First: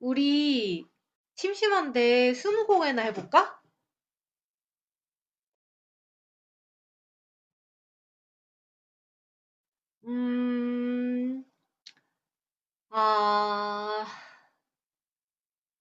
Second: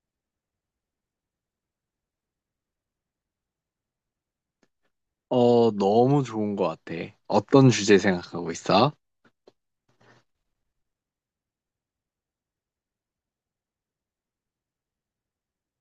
우리 심심한데 스무고개나 해볼까? 어, 너무 좋은 것 같아. 어떤 주제 생각하고 있어? 음, 아,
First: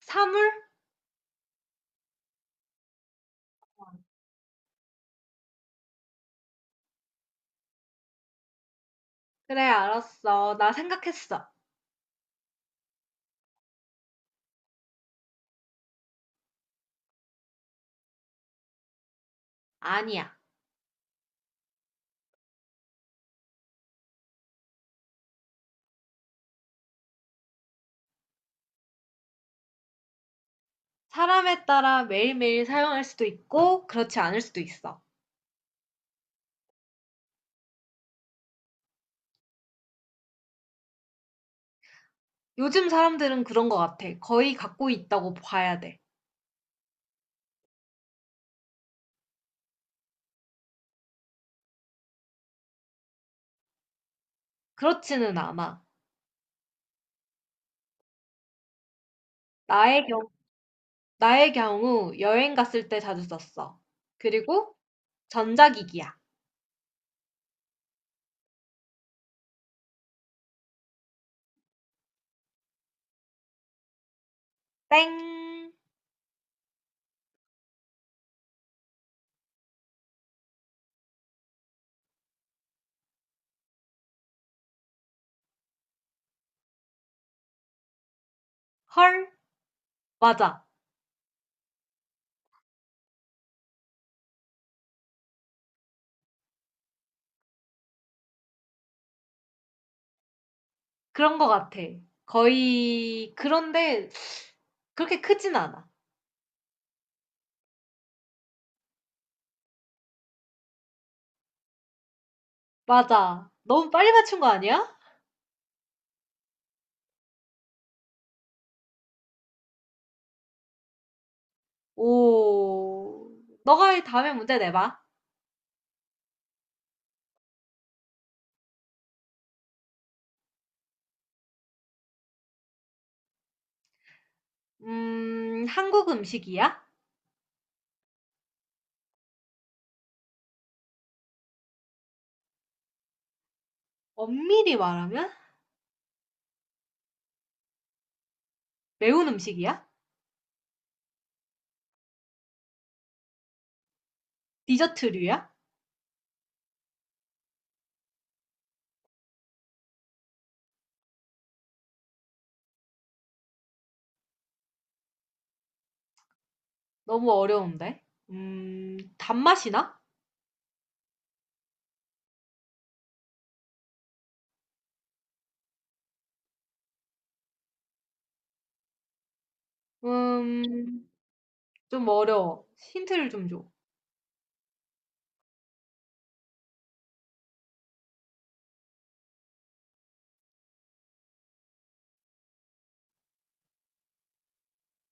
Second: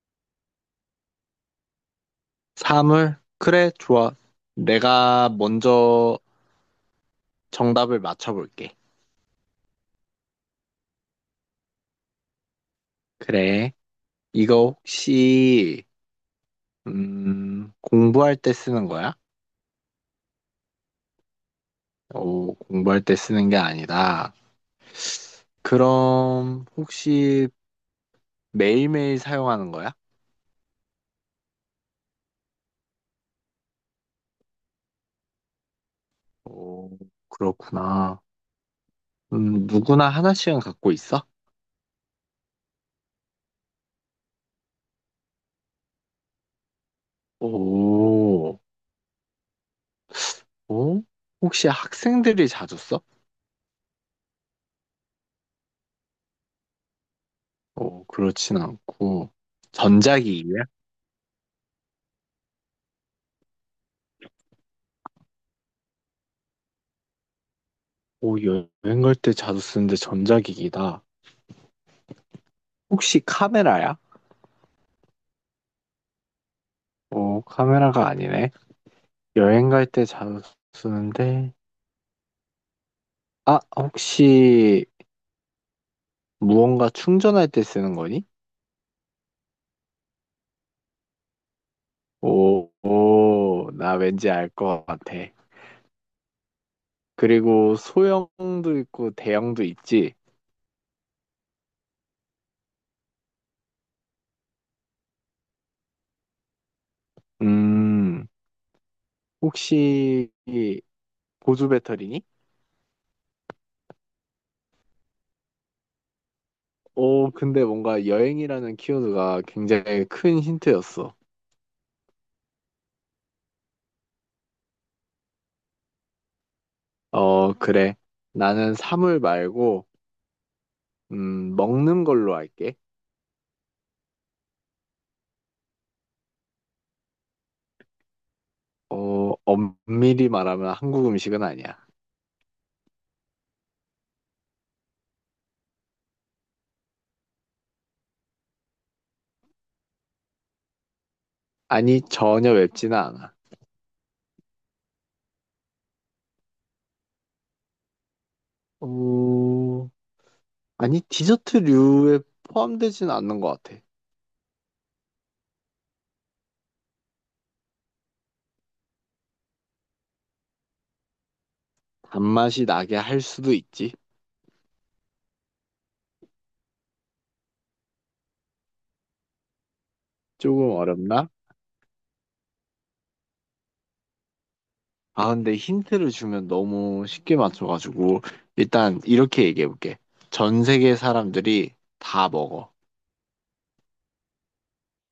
사물? 사물? 그래, 좋아. 내가 먼저 정답을 맞춰볼게. 그래, 알았어. 나 생각했어. 그래. 이거 혹시, 공부할 때 쓰는 거야? 아니야. 오, 공부할 때 쓰는 게 아니다. 그럼, 혹시 매일매일 사용하는 거야? 사람에 따라 매일매일 사용할 수도 있고, 그렇지 않을 수도 있어. 오, 그렇구나. 누구나 하나씩은 갖고 있어? 요즘 사람들은 그런 것 같아. 거의 갖고 있다고 봐야 돼. 오, 오? 혹시 학생들이 자주 써? 그렇지는 않아. 어, 그렇진 않고 나의 경우, 전자기기야? 나의 경우 여행 갔을 때 자주 썼어. 그리고 전자기기야. 오, 여행 갈 때 자주 쓰는데 전자기기다. 혹시 카메라야? 땡. 오, 카메라가 아니네. 여행 갈 때 자주 쓰는데 아, 혹시 무언가 충전할 때 쓰는 거니? 헐. 맞아. 오, 오, 나 왠지 알 것 같아. 그리고 소형도 있고 대형도 있지. 그런 것 같아. 거의 그런데 그렇게 크진 않아. 음, 혹시 보조 배터리니? 맞아. 너무 빨리 맞춘 거 아니야? 오, 근데 뭔가 여행이라는 키워드가 굉장히 큰 힌트였어. 오, 너가 다음에 문제 내봐. 어, 그래. 나는 사물 말고, 먹는 걸로 할게. 한국 음식이야? 어, 엄밀히 말하면 한국 음식은 아니야. 엄밀히 말하면? 매운 음식이야? 아니, 전혀 맵지는 않아. 디저트류야? 어, 아니, 디저트류에 포함되지는 않는 것 같아. 너무 어려운데. 단맛이 나? 단맛이 나게 할 수도 있지. 조금 음, 어렵나? 좀 어려워. 힌트를 좀 줘. 아, 근데 힌트를 주면 너무 쉽게 맞춰가지고, 일단 이렇게 얘기해볼게. 전 세계 사람들이 다 먹어.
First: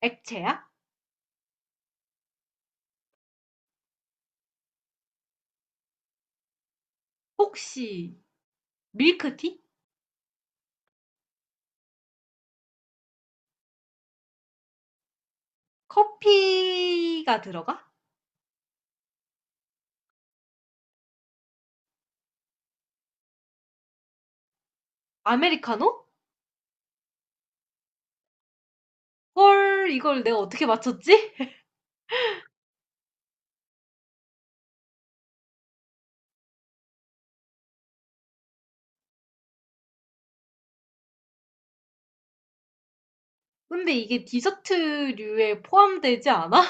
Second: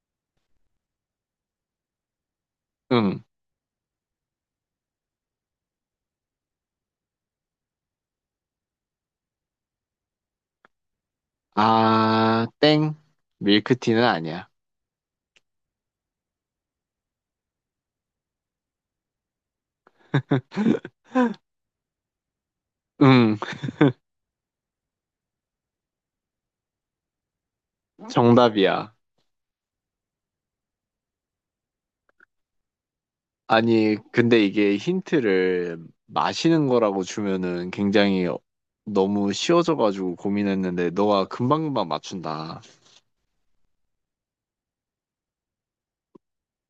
액체야? 응. 혹시 밀크티? 아, 땡. 밀크티는 아니야. 커피가 들어가? 응, 아메리카노? 정답이야. 헐 이걸 내가 어떻게 맞췄지? 아니, 근데 이게 힌트를 마시는 거라고 주면은 굉장히 너무 쉬워져가지고 고민했는데 너가 금방금방 맞춘다. 근데 이게 디저트류에 포함되지 않아?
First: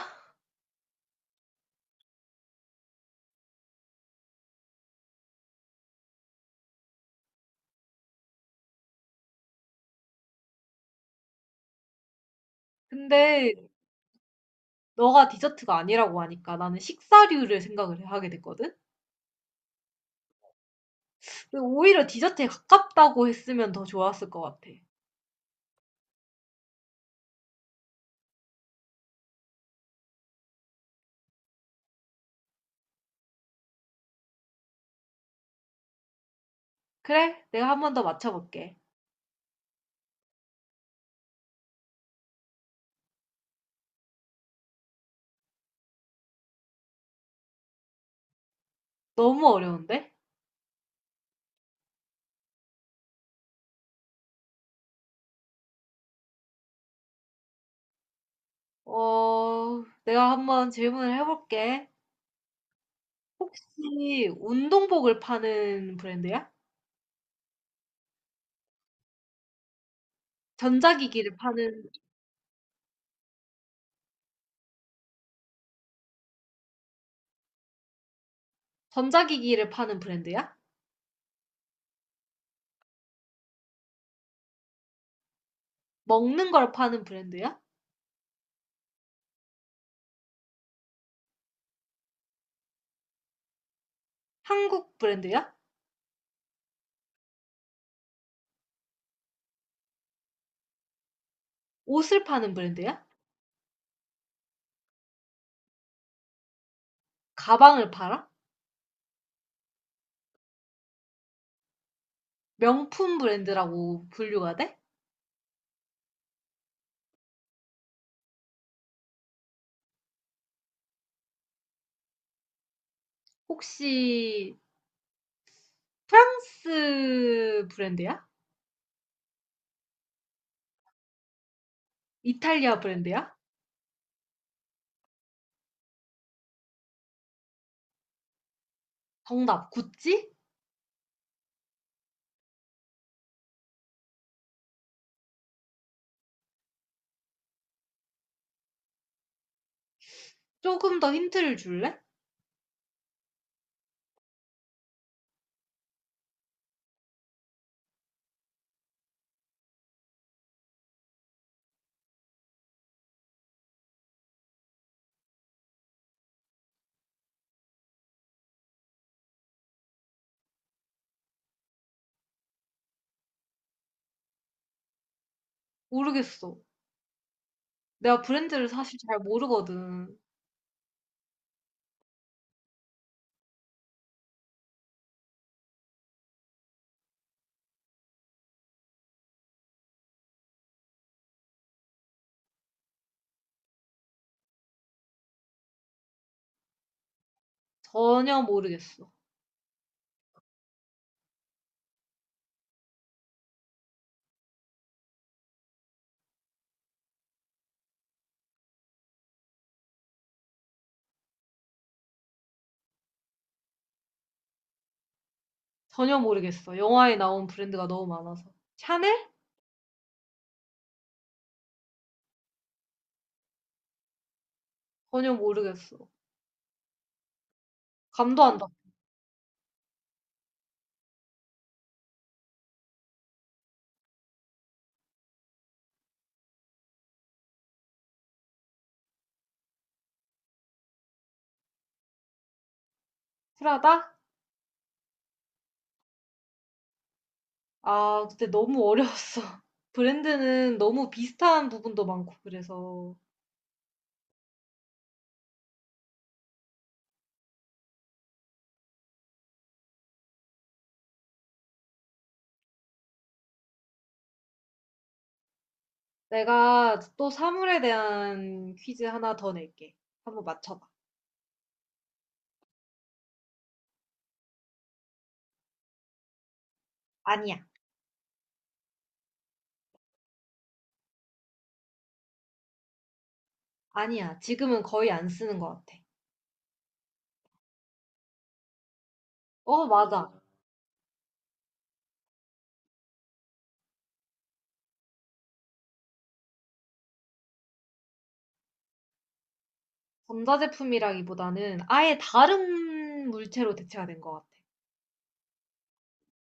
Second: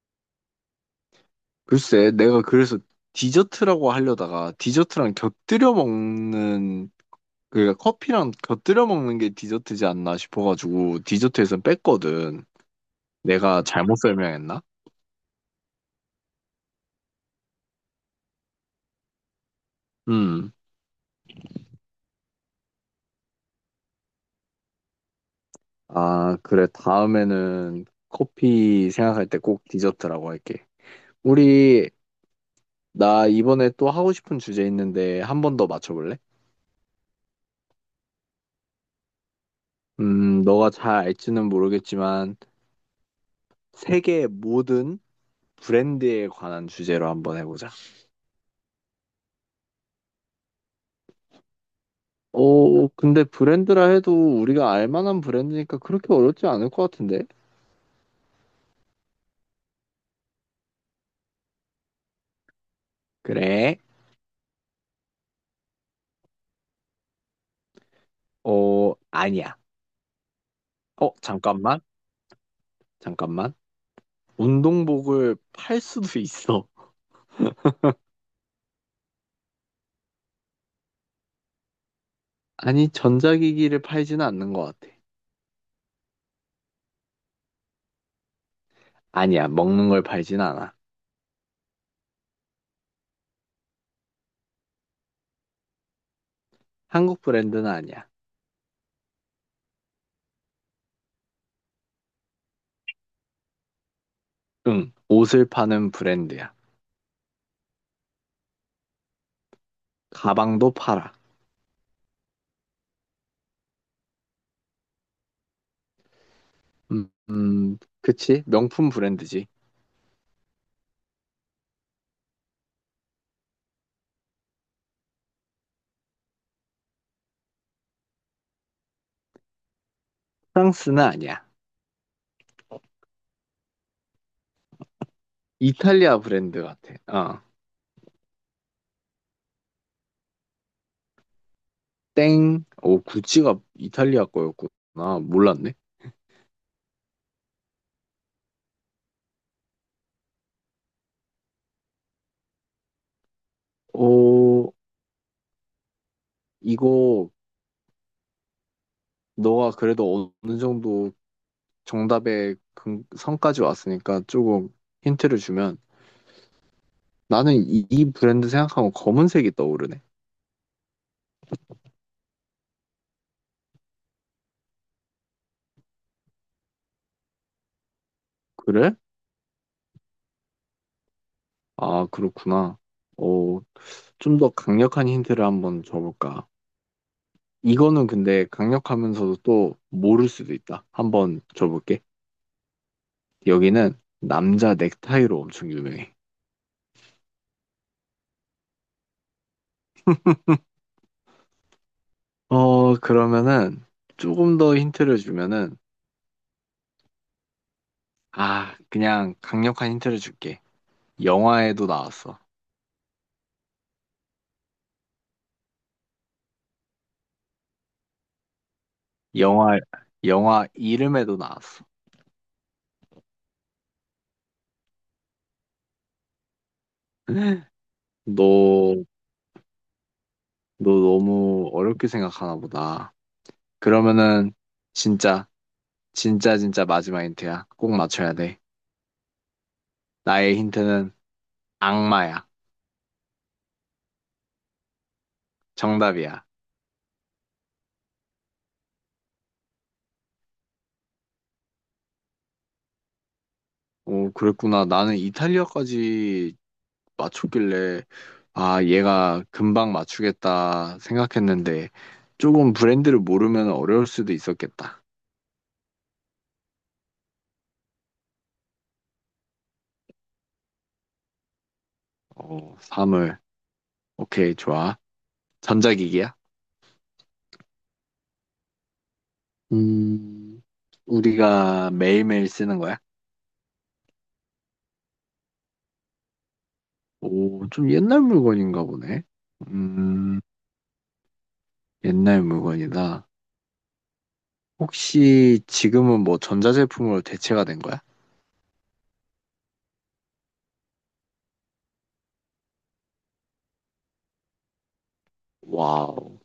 글쎄, 내가 그래서 디저트라고 하려다가 디저트랑 곁들여 먹는, 그러니까 커피랑 곁들여 먹는 게 디저트지 않나 싶어가지고 디저트에선 뺐거든. 근데 내가 잘못 설명했나? 너가 디저트가 아니라고 하니까 나는 식사류를 생각을 하게 됐거든? 음. 근데 오히려 디저트에 가깝다고 했으면 더 좋았을 것 같아. 아, 그래. 다음에는 커피 생각할 때 꼭 디저트라고 할게. 우리 나 이번에 또 하고 싶은 주제 있는데 한 번 더 맞춰볼래? 그래? 내가 한 번 더 맞춰볼게. 너가 잘 알지는 모르겠지만 세계 모든 브랜드에 관한 주제로 한번 해보자. 너무 어려운데? 오, 근데 브랜드라 해도 우리가 알 만한 브랜드니까 그렇게 어렵지 않을 것 같은데? 어, 내가 한 번 질문을 해볼게. 그래. 혹시 운동복을 파는 브랜드야? 어, 아니야. 어, 전자기기를 잠깐만. 파는, 잠깐만. 운동복을 팔 수도 있어. 전자기기를 파는 브랜드야? 아니, 전자기기를 팔지는 않는 것 같아. 먹는 걸 파는 브랜드야? 아니야, 먹는 걸 팔진 않아. 한국 브랜드야? 한국 브랜드는 아니야. 옷을 파는 브랜드야? 응, 옷을 파는 브랜드야. 가방을 팔아? 가방도 팔아. 명품 브랜드라고 분류가 돼? 그치? 명품 브랜드지. 혹시 프랑스 브랜드야? 프랑스는 아니야. 이탈리아 브랜드야? 이탈리아 브랜드 같아. 어. 정답, 구찌? 땡. 오, 구찌가 이탈리아 거였구나. 몰랐네. 조금 더 힌트를 줄래? 오, 이거 너가 그래도 어느 정도 정답의 선까지 왔으니까 조금 힌트를 주면 나는 이 브랜드 생각하면 검은색이 떠오르네. 모르겠어. 내가 브랜드를 그래? 사실 잘 모르거든. 아, 그렇구나. 오, 좀 더 강력한 힌트를 한번 줘볼까? 이거는 근데 강력하면서도 또 모를 수도 있다. 한번 줘볼게. 여기는 남자 넥타이로 엄청 유명해. 전혀 모르겠어. 어, 그러면은 조금 더 힌트를 주면은 아, 그냥 강력한 힌트를 줄게. 영화에도 나왔어. 전혀 모르겠어. 영화에 나온 브랜드가 너무 많아서. 샤넬? 영화, 영화 이름에도 나왔어. 전혀 모르겠어. 감도 너, 안 잡고. 너 너무 어렵게 생각하나 보다. 그러면은 진짜, 진짜, 진짜 마지막 힌트야. 꼭 맞춰야 돼. 나의 힌트는 악마야. 프라다? 정답이야. 아, 근데 너무 어려웠어. 브랜드는 너무 비슷한 부분도 많고, 그래서. 어, 그랬구나. 나는 이탈리아까지 맞췄길래, 아, 얘가 금방 맞추겠다 생각했는데, 조금 브랜드를 모르면 어려울 수도 있었겠다. 내가 또 사물에 대한 퀴즈 하나 더 낼게. 한번 맞춰봐. 어, 사물. 오케이, 좋아. 전자기기야? 아니야. 음, 우리가 매일매일 쓰는 거야? 아니야. 지금은 거의 안 쓰는 것 같아. 오, 좀 옛날 물건인가 보네. 어, 맞아. 어, 음, 옛날 물건이다. 혹시 지금은 뭐 전자제품으로 대체가 된 거야? 전자제품이라기보다는 아예 다른 물체로 대체가 된 것 같아. 와우,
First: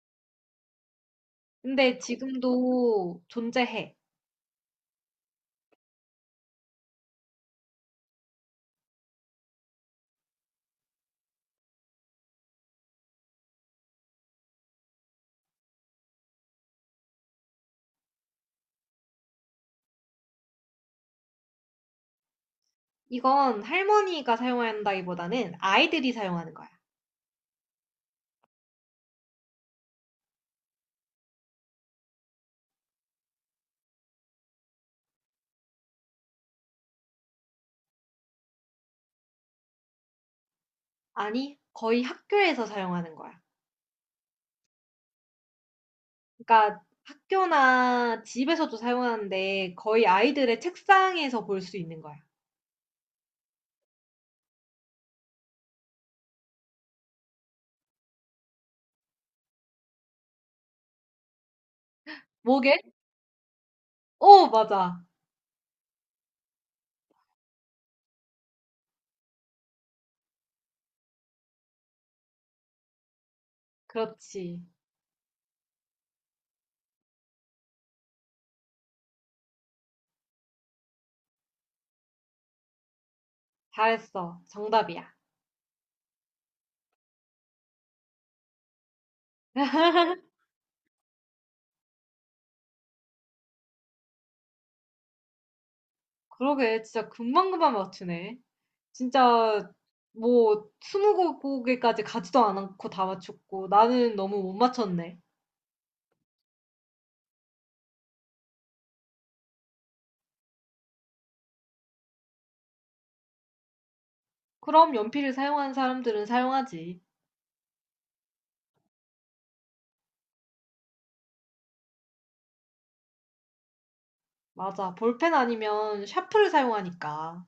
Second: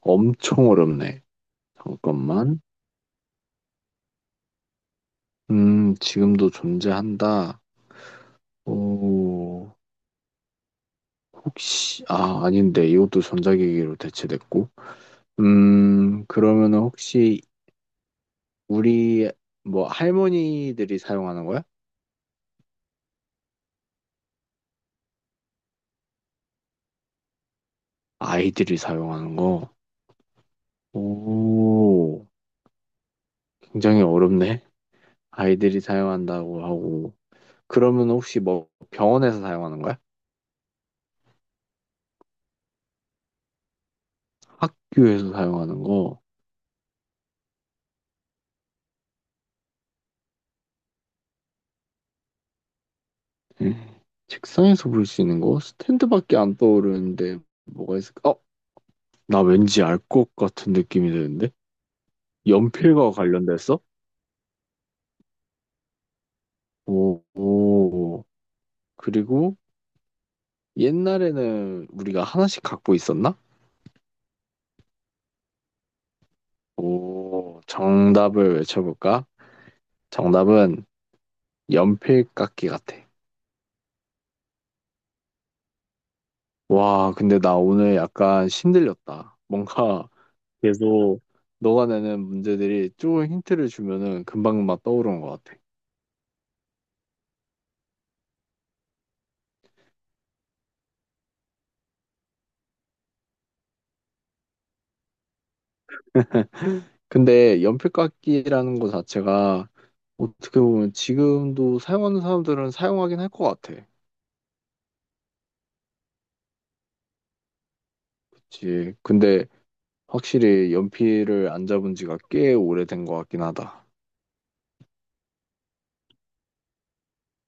엄청 어렵네. 근데 잠깐만. 지금도 존재해. 지금도 존재한다. 오, 혹시, 아, 아닌데, 이것도 전자기기로 대체됐고. 그러면은 혹시 우리, 뭐, 할머니들이 사용하는 거야? 이건 할머니가 사용한다기보다는 아이들이 사용하는 거야. 아이들이 사용하는 거? 오, 굉장히 어렵네. 아이들이 사용한다고 하고. 그러면 혹시 뭐, 병원에서 사용하는 거야? 아니, 거의 학교에서 사용하는 거야. 학교에서 사용하는 거? 그러니까 학교나 집에서도 사용하는데 거의 아이들의 책상에서 볼 수 있는 거야. 음, 책상에서 볼 수 있는 거? 스탠드밖에 안 떠오르는데, 뭐가 있을까? 어, 나 왠지 알 것 같은 느낌이 드는데? 뭐게? 연필과 관련됐어? 어, 맞아. 오, 오. 그리고 옛날에는 우리가 하나씩 갖고 있었나? 그렇지. 오, 정답을 외쳐볼까? 정답은 연필깎이 같아. 잘했어. 정답이야. 와, 근데 나 오늘 약간 힘들렸다 뭔가 계속 너가 내는 문제들이 조금 힌트를 주면은 금방금방 떠오르는 것 같아. 그러게, 진짜 금방금방 맞추네. 진짜 뭐 스무 곡에까지 가지도 않고 다 맞췄고 나는 너무 못 맞췄네. 근데 연필 깎기라는 거 자체가 어떻게 보면 지금도 사용하는 사람들은 사용하긴 할 것 같아. 그럼 연필을 사용하는 사람들은 사용하지. 그치. 근데 확실히 연필을 안 잡은 지가 꽤 오래된 것 같긴 하다. 맞아. 볼펜 아니면 샤프를 사용하니까.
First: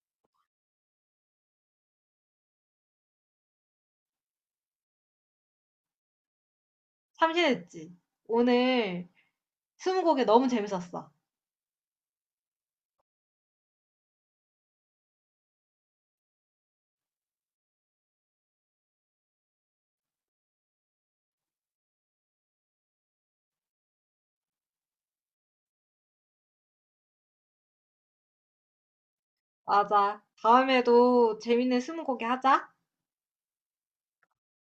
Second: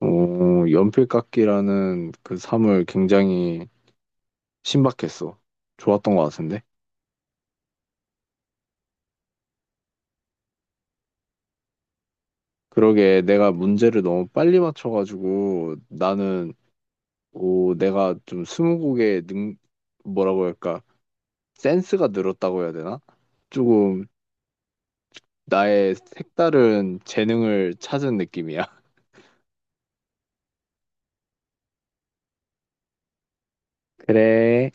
어, 연필 깎기라는 그 삶을 굉장히 신박했어. 좋았던 것 같은데. 참신했지. 오늘 스무곡에 너무 재밌었어. 그러게 내가 문제를 너무 빨리 맞춰가지고 나는 오, 내가 좀 스무고개 뭐라고 할까? 센스가 늘었다고 해야 되나? 조금 나의 색다른 재능을 찾은 느낌이야. 맞아. 다음에도 재밌는 스무곡에 하자. 그래.